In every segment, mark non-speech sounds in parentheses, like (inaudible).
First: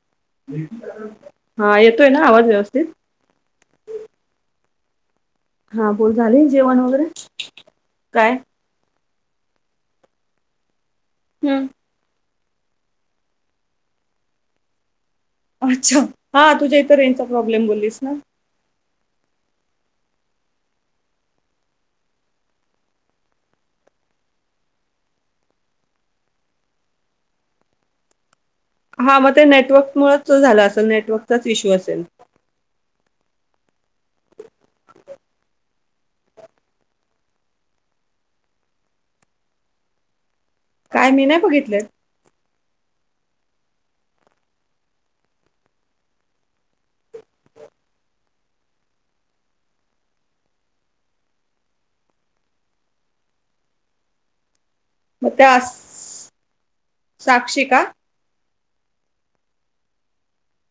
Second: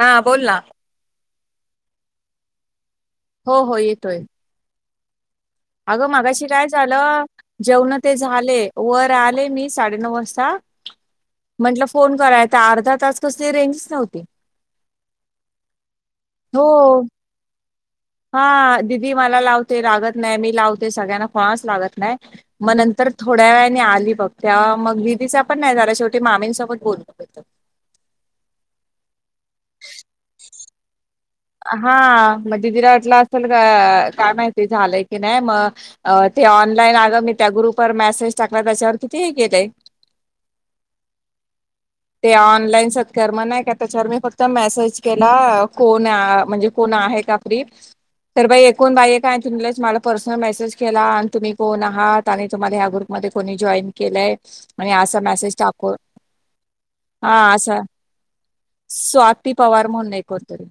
हा बोल ना हा येतोय ना आवाज व्यवस्थित हो हो येतोय हा अगं बोल मागाशी झाले काय जेवण वगैरे झालं जेवण ते काय झाले वर आले मी साडेनऊ वाजता हम्म. म्हंटलं फोन करायचा अर्धा तास कसली रेंज नव्हती अच्छा हा हो तुझ्या इथं रेंजचा प्रॉब्लेम बोललीस ना हा द दिदी मला लावते लागत नाही मी लावते सगळ्यांना कोणाच लागत नाही मग नंतर थोड्या वेळाने आली बघ त्या मग दिदीचा पण नाही झारा शेवटी मामींसोबत बोलत हा मग ते नेटवर्क मुच झालं असल नेटवर्क हा मदीरा वाटला अस ल काय माहिती झालंय की नाही मग ते ऑनलाईन अग मी त्या ग्रुपवर मेसेज टाकला त्याच्यावर किती हे केेतय काय मी नाही बघितले ऑन त्यावर मी फक्त मेसेज केला म्हणज को का तर बा एकूण बाई का तुम मला पर्सनल मेसेज केला आणि तुम्ही कोण आहात आणि तम्हाला ग्रुप म कोणी जॉन केलंय आणि असा मग मेसेज त्या टाक हा साक्षी असं का स्ो आतीी पवार म्हनय करतरी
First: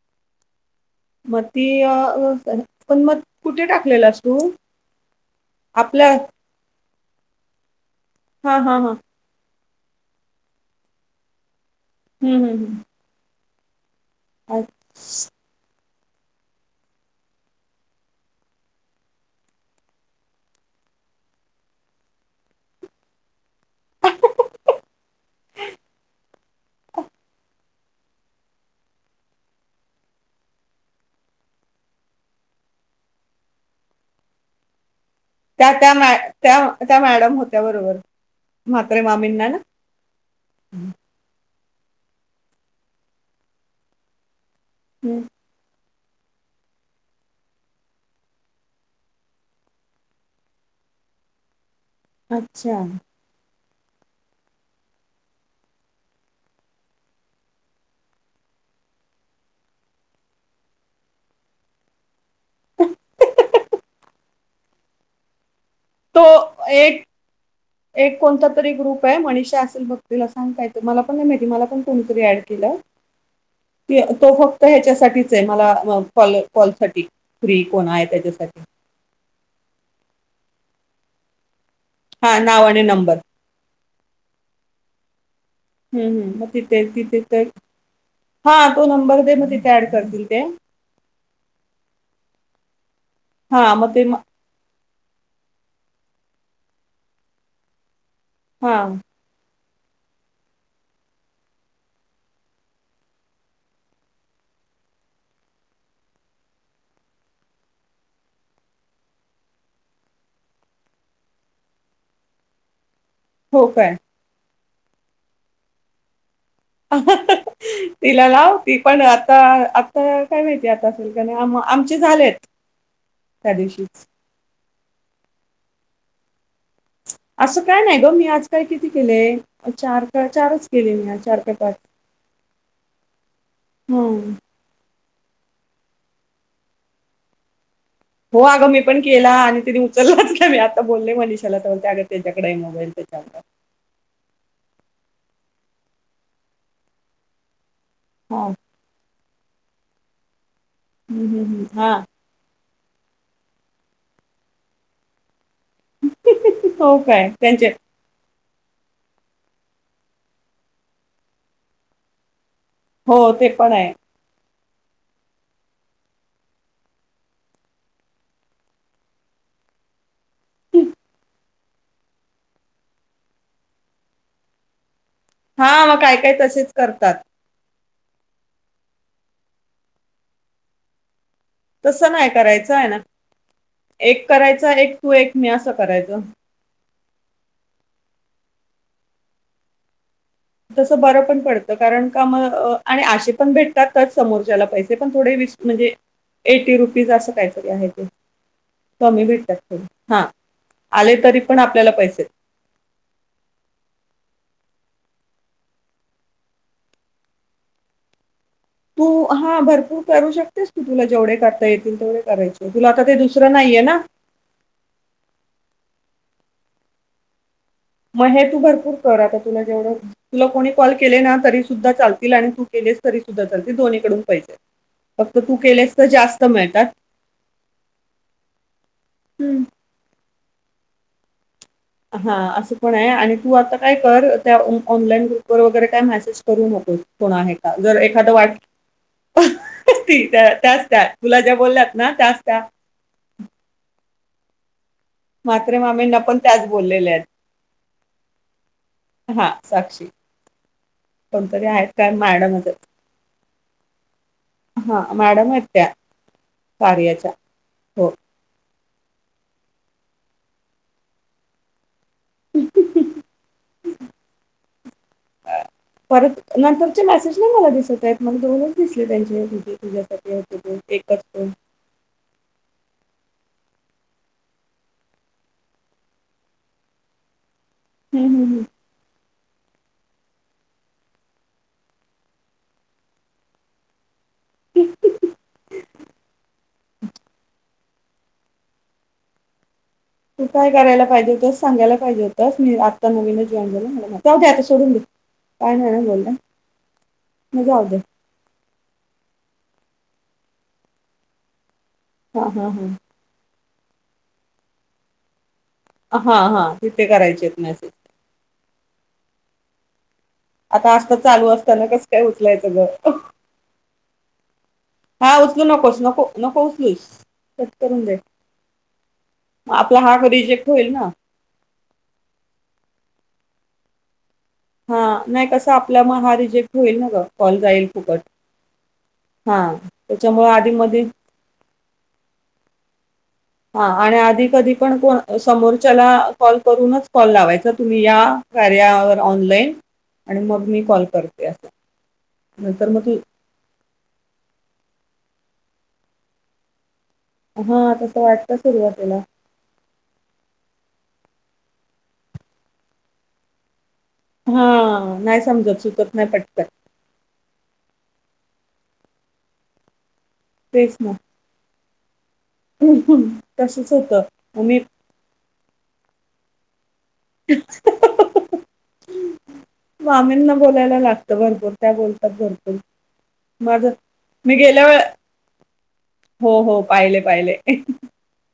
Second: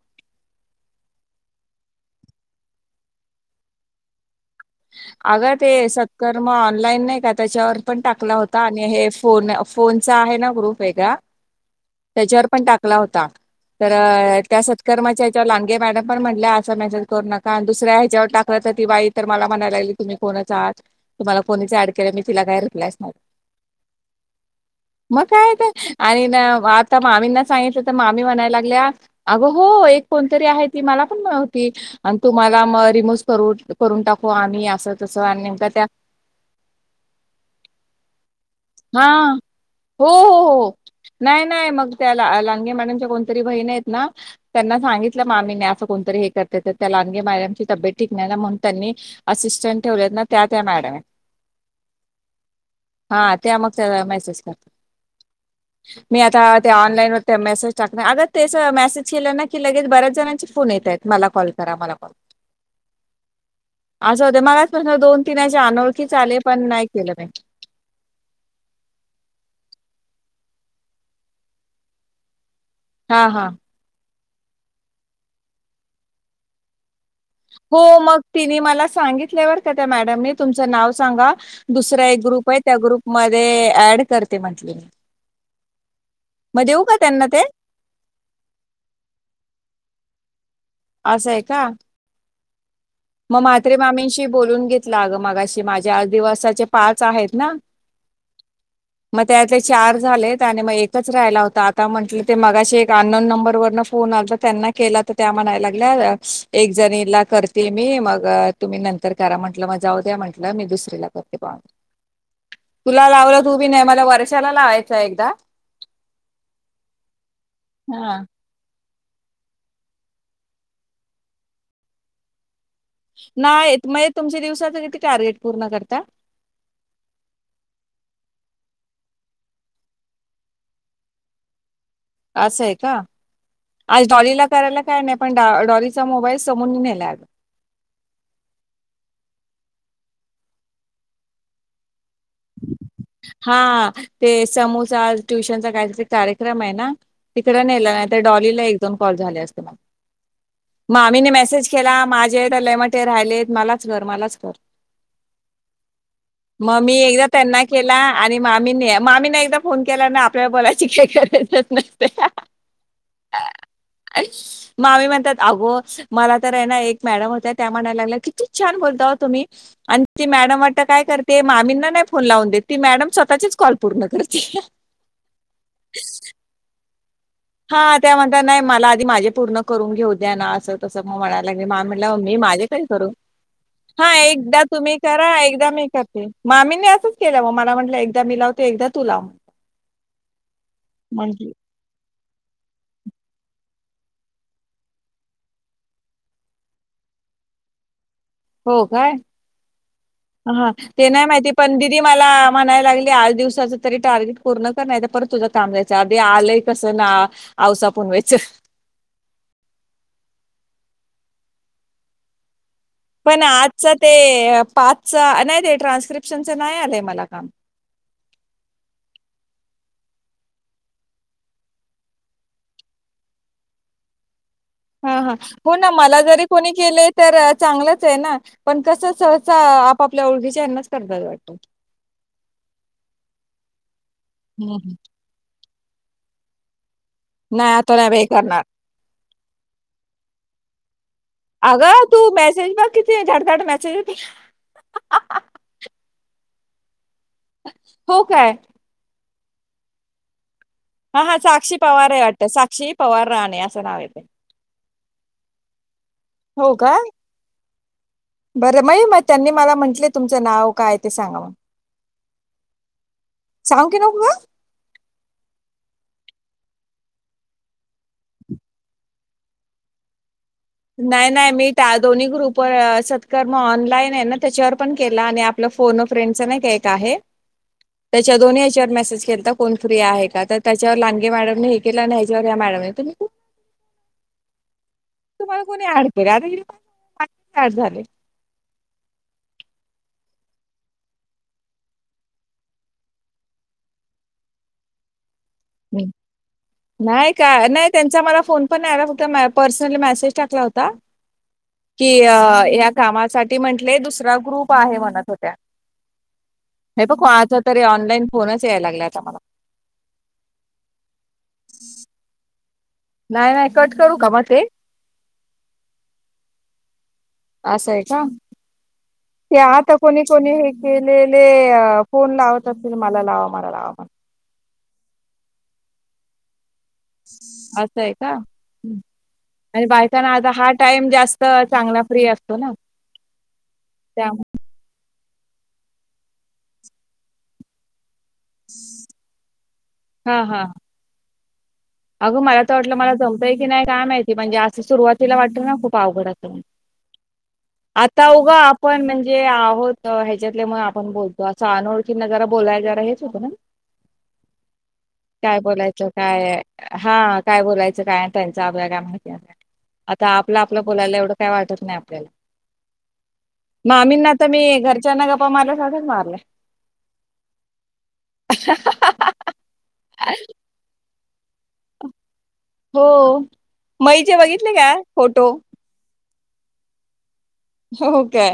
मग ती अ पण मग कुठे टाकलेला अस तू आगर ते आपल्या सत्कर्मा ऑनलाईन नाही कातायचर पण टाकला हा होता हा आणि हा हे फोन फोनचा आहे ना ग्रुप आहे का हम्म त्याच्यावर पण हम्म हम्म. टाकला होता तर अ, त्या सत्कर्माच्याच्या लांगे मॅडम पण म्हटल्या असं मेसेज करू नका आणि दुसऱ्या ह्याच्यावर टाकायच ति वाई म म्हणायग तुम्ही कोच आहात तुम्हाला को ऍड केलं मी तिला काय रिप्लाय नाही मग काय आणि आता मामींना सांगितलं तर मामी म्हणायला लागले अग हो एक कोणतरी आहे ती मला पणती आणि तू मला रिमूव कर कर टाक णी असत त्या त्या म त्या त्या मॅडम होत्या बरोबर म्हात्रे हा मामींना ना हो हो हो नाही नाही मग त्या लागे माणंच्या कोणतरी बहीण आहेत ना त्यांना हम्म. सांगितलं मामीने असं कोणतरी हे कर तर त्या लागे मॅडमची तब्येतिकणार ना म्हणून त्यांनी असिस्टंट ठेवले ना त्या त्या मॅडम अच्छा हा त्या मग त्या मेसेज करत मी आता त्या ऑनलाईन व मेसेज टाकणार अग त्याच मेसेज केलं ना की लगेच बऱ्याच जणांचे फोन येत आहेत मला कॉल करा मला कॉल करा आझ मगच दन त अनोळखीच तो आले पण नाही एक केलं नाही एक कोणता तरी ग्रुप आहे मनीषा असेल बघ तला सांगता येतं मला पण नाही माहिती मला पण कोणीतरी ऍड केलं. हा हा ती- तो फक्त ह्याच्यासाठीच आहे मला कॉल कॉल साठी हो मग ति मला सांगितल्यावर त्या मॅडम त नाव सांगा? दुसरा एक हा ग्रुप आहे नाव त्या आणि नंबर ग्रुपमध्येध्ये ऍड करते म्हंटले म हम् हम् मग तिथे तिथे ते तर हा तो नंबर दे मग तिथे ऍड करतील. ते- असंय का मग हा मात्रे ते म- मामींशी बोलून घेत ग मग माझ्या आ दिवसाचे पाच आहेत ना हा म चार झाले आणि मग एकच राहिला होता आता म्हंटलं ते मगाशी एक अनन नंबर वरन फोन आला त्यांना केला तर त्या म्हणा लागल्या एक जणीला कर. ते मी मग तुम्ही नंतर करा म्हंटलं मग जाऊ द्या म्हंटलं मी दुसरीला करते पाह. तुला लावलं तू हो बी नाही काय मला वर्षाला लावायच एकदा हा तिला लाव त पण आता आता काय माहितीय आता असेल का नाही आम आमचे झालेत. त्या नाही दिवशी मग तुमच्या दिवसाच टार्गेट पूर्ण करता असं काय नाही ग मी आज काल किती केलेय चार का चारच केले मी आज चार का पाच? असं आहे का आज हम्म डॉलीला करायला. काय नाही पण डॉरीचा मोबाईल समोर नेला आ.. हो अगं मी पण केला आणि ति उचललाच का मी आता बोलले मनिषाला त्या ग हा ते समो ्य कार्य्र त त्या हा डॉलीला एक दोन कॉल झाले मामीे हम्म, हम्म, मेसेज हम्म. केला हा माझ्याेत म ते राहिले मलाच घ मलाच कर. मग मी हो काय एकदा त्यांचे के आणि मामीने मामीने एकदा फोन केला ना आपल्या बोलायची काय करायचंच नसते. हो ते पण आहे. मामी म्हणतात अगो मला तर आहे ना एक मॅडम होत त्या म्हणायला लागल्या किती छान बोलता तुम्ही आणि ती मॅडम वाटत काय करते मामींना नाही फोन लावून देत त मॅडम स्वतःचीच कॉल पूर्ण करते. हा मग काय काय तसेच करत तात. हा त्या म्हणतात नाही मला आधी माझे पूर्ण करून घेऊद्या ना असं तसं मग तसं म्हण नाही मी माझे करायचं कधी आहे ना करू हा एक एकदा करायचा एक तुम्ही तू करा एक एकदा असं मी करायचं करते मामी अस केलं मग मला म्हटलं एकदा मी लावते एकदा तू लाव. तस बरं पण म्हटली पडतं कारण का आणि अशे पण भेटतात समोरच्याला पैसे पण थोडे वीस म्हणजे एटी रुपीज अस काहीतरी आहे ते! हो काय? कमी भेटतात थोडे हा ह ते आले नाही तरी माहिती पण आपल्याला दिदी पैसे मला म्हणायला लागली आठ दिवसाच तरी टार्गेट पूर्ण नाही परत तुझं काम जा्यायचं अधदी आलंय कसं ना आवसा पुनवेच! तू हा भरपूर करू शकतेस तू तुला जेवढे करता येतील तेवढे करायचे. तुला आता ते पण दुसरं नाहीये आजचा ना, ते पाचचा नाही ते ट्रान्स्क्रिप्ट पशनच नाही आलंय मला काम. मग हे तू भरपूर कर आता तुला जेवढं तुला कोणी कॉल केले ना तरी सुद्धा चालतील आणि तू केलेस तरी सुद्धा चालतील दोन्हीकडून पैसे हा हा फक्त तू हो ना केलेस तर मला जास्त जरी कोणी मिळतात. केले तर चांगलंच आहे ना पण कस सहसा हं. आपापल्या ओळखी त्यांना च करतात वाटत! हा असं पण आहे आणि तू आता काय त्या हम्म, हम्म. ऑनलाईन ग्रुप वगैर काय मसेस करू नको. कोण आहे नाही का? आता जर नाही बाई एखादं वाट करणार (inaudible) बोलल्यात अगं ना तू त्याच त्या मेसेज मग किती झाटझाट मेसेज (inaudible) म्हात्रे मामी ना पण त्याच बोललेल्या आहेत. हो काय? हा साक्षी हा हा कोणतरी साक्षी आहेत काय पवार हे वाटत मॅडमच आहेत. साक्षी पवार राणे असं नाव येतय. हा मॅडम येत्या का कारयाच्या. हो! बरं मा मग त्यांनी मला म्हटले तुमचं नाव काय ते सांगा मला सांगू की? नको ग परत नंतरचे मेसेज नाही मला दिसत आहेत मग दोनच दिसले त्यांचे तुझ्यासाठी ते एकच नाही फोन. नाही मी त्या दोन्ही ग्रुप सत्कर्म ऑनलाईन आहे ना त्याच्यावर पण केला आणि आपलं फोन, अ फ्रेंडचा नाही एक आहे. हं, त्याच्या हं, दोन्ही हं. याच्यावर मेसेज केलता फोन फ्री आहे का तर त्याच्यावर लांगे मॅडमने हे केला ह्याच्यावर ह्या मॅडम ने तर मी हुं हूं. हिला माझेच ऍड झाले. तू काय करायला पाहिजे होतस सांगायला पाहिजे होतस. मी आत्ता नवीन जॉईन झालो. जाऊ द्याता सोडून दे. काय नाही ना बोलल्या. नाही. मग काय जाऊ नाही दे. त्यांचा मला फोन पण नाही आला फक्त पर्सनली मेसेज टाकला होता. की अ हां, हां, या हां. कामासाठी ते म्हंटले दुसरा ग्रुप आहे म्हणत होत्या. हा हा. तिथे करायचे आहेत मेसेज. या लागलं आता मला. (unintelligible) नाही नाही कट करू का मग ते? हा उचलू नकोस, नको नको उचलूस. कट असं आहे करून दे. का? ते मग आता आपला हा कोणी कोणी रिजेक्ट हे होईल ना. केलेले फोन लावत असतील. मला लावा मला लावा मला. हा नाही कसं आपल्या म हा रिजेक असं आहे का हां, आणि त्याच्यामुळे बायकांना हा आधीमधी टाइम जास्त चांगला फ्री असतो ना. हा आणि त्यामुळे आधी कधी पण कोण समोरच्याला कॉल करूनच कॉल लावायचा तुम्ही या कार्यावर ऑनलाईन आणि हा हा मग मी कॉल कर अगं मला तर वाटलं मला जमतंय की नाही काय माहिती म्हणजे असं सुरुवातीला वाट ते ना खूप अवघड असतं. हां, तसं आता उघ वाटतं आपण सुरुवातीला. म्हणजे आहोत ह्याच्यातले म आपण बोलतो. त असं अनोळखींना जरा बोलाय जरा हेच होतं ना. हं नाही समजत सुकत नाही पटकन. हा काय बोलायचं काय त्यांचं आपल्या काय माहिती असणा आता आपलं आपलं बोलायला एवढं काय वाटत नाही आ च (unintelligible) हूं हूं तसच होतं हमीप. अ मला साधच मारलय. (unintelligible) मामंना बोलायला लागतं भरपूर. त्या बोलतात बोल. हो मई जे बघितले गेल्या काय वेळे फोटो. हो हो पाहिले पाहिले. हो का.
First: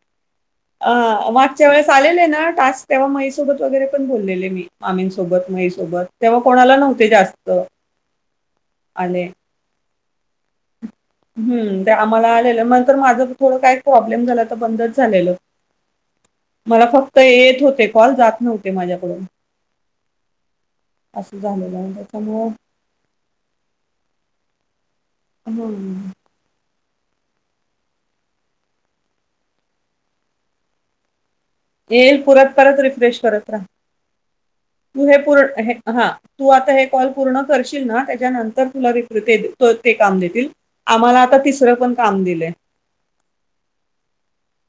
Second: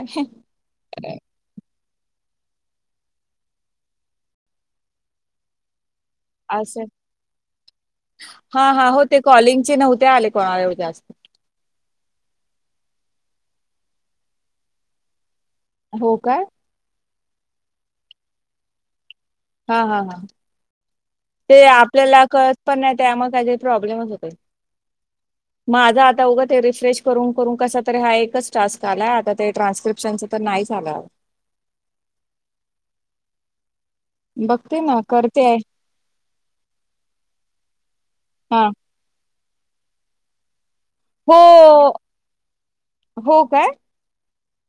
अ वागच्या वेळेस. चालेले ना टास्क तेव्हा मईसोबत वगैरे पण बोललेले मी मामींसोबत मईसोबत... तेव्हा कोणाला असं नव्हते जास्त हां, हां. हो आणि.... कॉलिंगचे ते नव्हते आले कोणालाऐवज जास्त... हम्म आम्हाला आलेलं मंतर माझं थोडं काय प्रॉब्लेम झाला तर बंदच झालेलं. हो का तर येत होते कॉल जात नव्हते माझ्याकडून हा हा हा असं ते झालेलं आपल्याला त्याच्यामुळं कळत पण नाही त्यामुळे काही प्रॉब्लेमच होते माझं हम्म. आता उघं ते रिफ्रेश कर क त हा एकच टास्क आला आता ट्रान्स्क्रिप्शन नाही झाला येईल पुरत परत रिफ्रेश करत राहा बघते ना प करते आहे. तू आ कल पूर्ण करशील न हां. अंतर फुलरिकते दि ते काम देतील आम्हाला हो आता तिसरं पण काम दिले हो काय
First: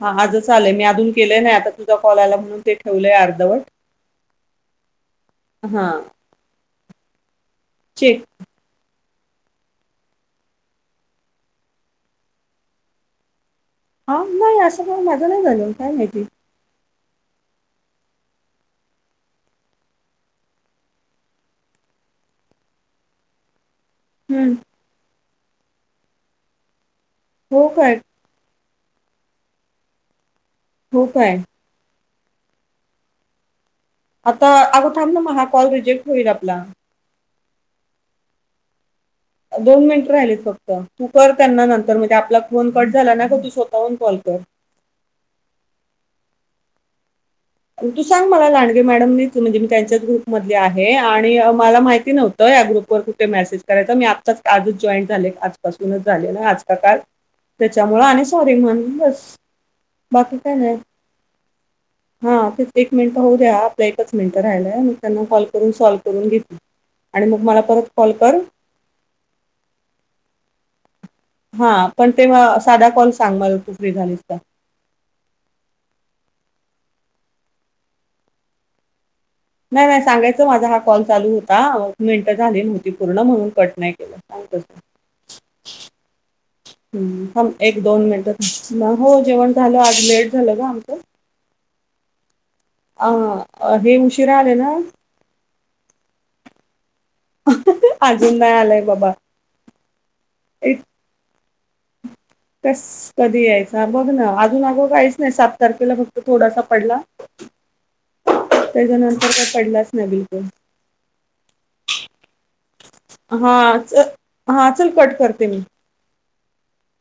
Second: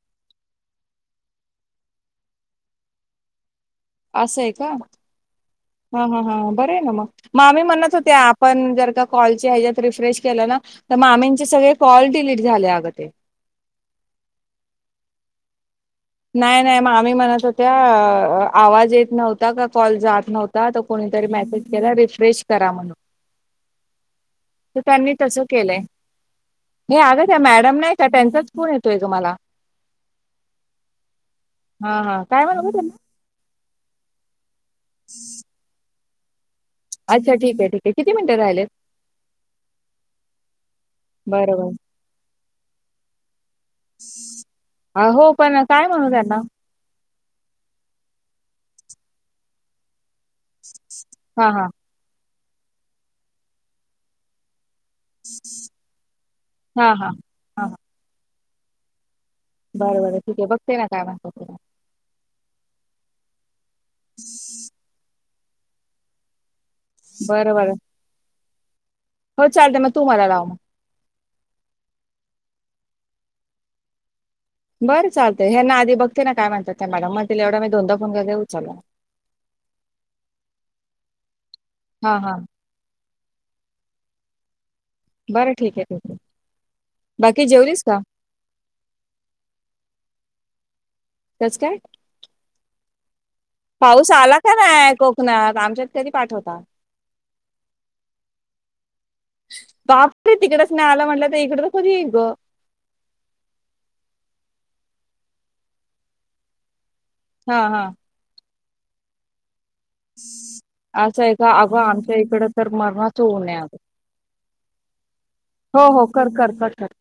हा आजच चालय मी अजून केले नाही आता तुझा कॉल आला म्हणून ते ठेवलंय अर्धवट असंय का हा हा हा बर आहे ना मग मामी म्हणत होते चेक आपण जर का कॉल हत्रेश के मामीं सगळे कॉल डलीट झाले अग हा नाही असं पण माझं नाही झालं काय माहिती नाही नाही मा म्हणत होत्या आवाज येत नव्हता का कॉल जात नव्हता कोणीतरी मेसेज केला रिफ्रेश करा म्हणून हम्म. तर त्यांनी तस केलंय हे आगच हो मॅडम नाही काय का त्यांच कोण येतोय ग मला हो काय हा हा काय म्ह ब त्यांना तर आगोाम ना महा कॉ रिजेक््ह होईल आपला अच्छा ठीक आहे ठीक आहे किती मिनटं राहिलेत दोन मिनिट राहिलीत फक्त तू कर त्यांना बरोबर नंतर म्हणजे आपला फोन कट झाला ना ग तू स्वतःहून कॉल कर हो पण काय म्हणू त्यांना तू सांग मला लांडगे मॅडम म्हणजे मी त्यांच्याच ग्रुप मधले आहे हे आणि हा हा मला माहिती नव्हती या ग्रुप वर कुठे मेसेज करायच मी आताच आ हा हा आ सॉे मन बस बरबर आहे ठीके आहे बघते ना काय मात तला हा तेच एक मिनट पाहू द्या आप एककाच मिनटर राहिलाय मग त्यांना कॉल करून सॉल्व करून घेते आणि मग बरं मला बरं परत कॉल कर हो चालते मग तू मला लाव मग हा पण ते म साधा कॉल सांग मला तू फ्री झालीस का बरं चालत हे ना आधी बघते ना काय म्हणतात त्या मॅडम मग तिला एवढा मी दोनदा फोन घेऊचाल नाही नाही सांगायचं माझा हा कॉल चालू होता ह हां मिनटं हां झाली नव्हती पूर्ण म्हणून कट नाहीई केलं सांगत बरं ठीक आहे ठीक आहे बाकी ह एक जेवलीस का दोन मिनट हो जेवण झालं आठ मिट झालं ग आमचं नमस्कार अ, अ, हे पाऊस उशिरा आला आले का ना, नाही कोकणात आमच्या कधी पाठवता अजून नाही आलाय बाबा क ग कस कधी यायचा बघ ना अजून अगो काहीच नाही सात तारखेला फक्त थोडासा पडला हा हा त्याच्या नंतर काय पडला असं आहे का अग आमच्या इकड तर मरणाच होऊ नये अ हा च हा चल कट करते मी हो हो कर कर घठन